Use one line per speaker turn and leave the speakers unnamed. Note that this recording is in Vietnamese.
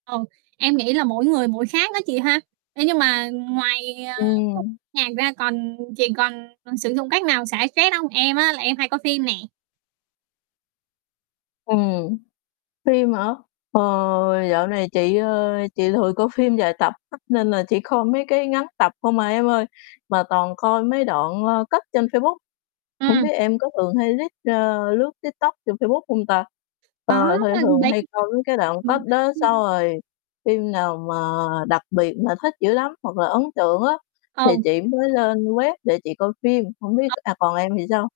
Ờ, em nghĩ là mỗi người mỗi khác á chị ha, thế nhưng mà ngoài, ờ,
Ừm.
nhạc ra còn chị còn sử dụng cách nào xả stress không? Em á, là em hay coi phim nè.
Ừm, phim hả? Ờ, dạo này chị, ơ, chị lười coi phim dài tập á nên là chỉ coi mấy cái ngắn tập không à em ơi, mà toàn coi mấy đoạn, ơ, cắt trên Facebook, hổng
Ừm.
biết em có thường hay lít a, lướt TikTok trên Facebook hông ta?
Có,
Ờ, thì
ờ,
thường
bên
hay coi mấy cái đoạn cắt
ừm,
đó xong rồi phim nào mà đặc biệt mà thích dữ lắm hoặc là ấn tượng á thì
Ồ.
chị mới lên web để chị coi phim, hổng biết
[unintelligible]
à, còn em thì sao?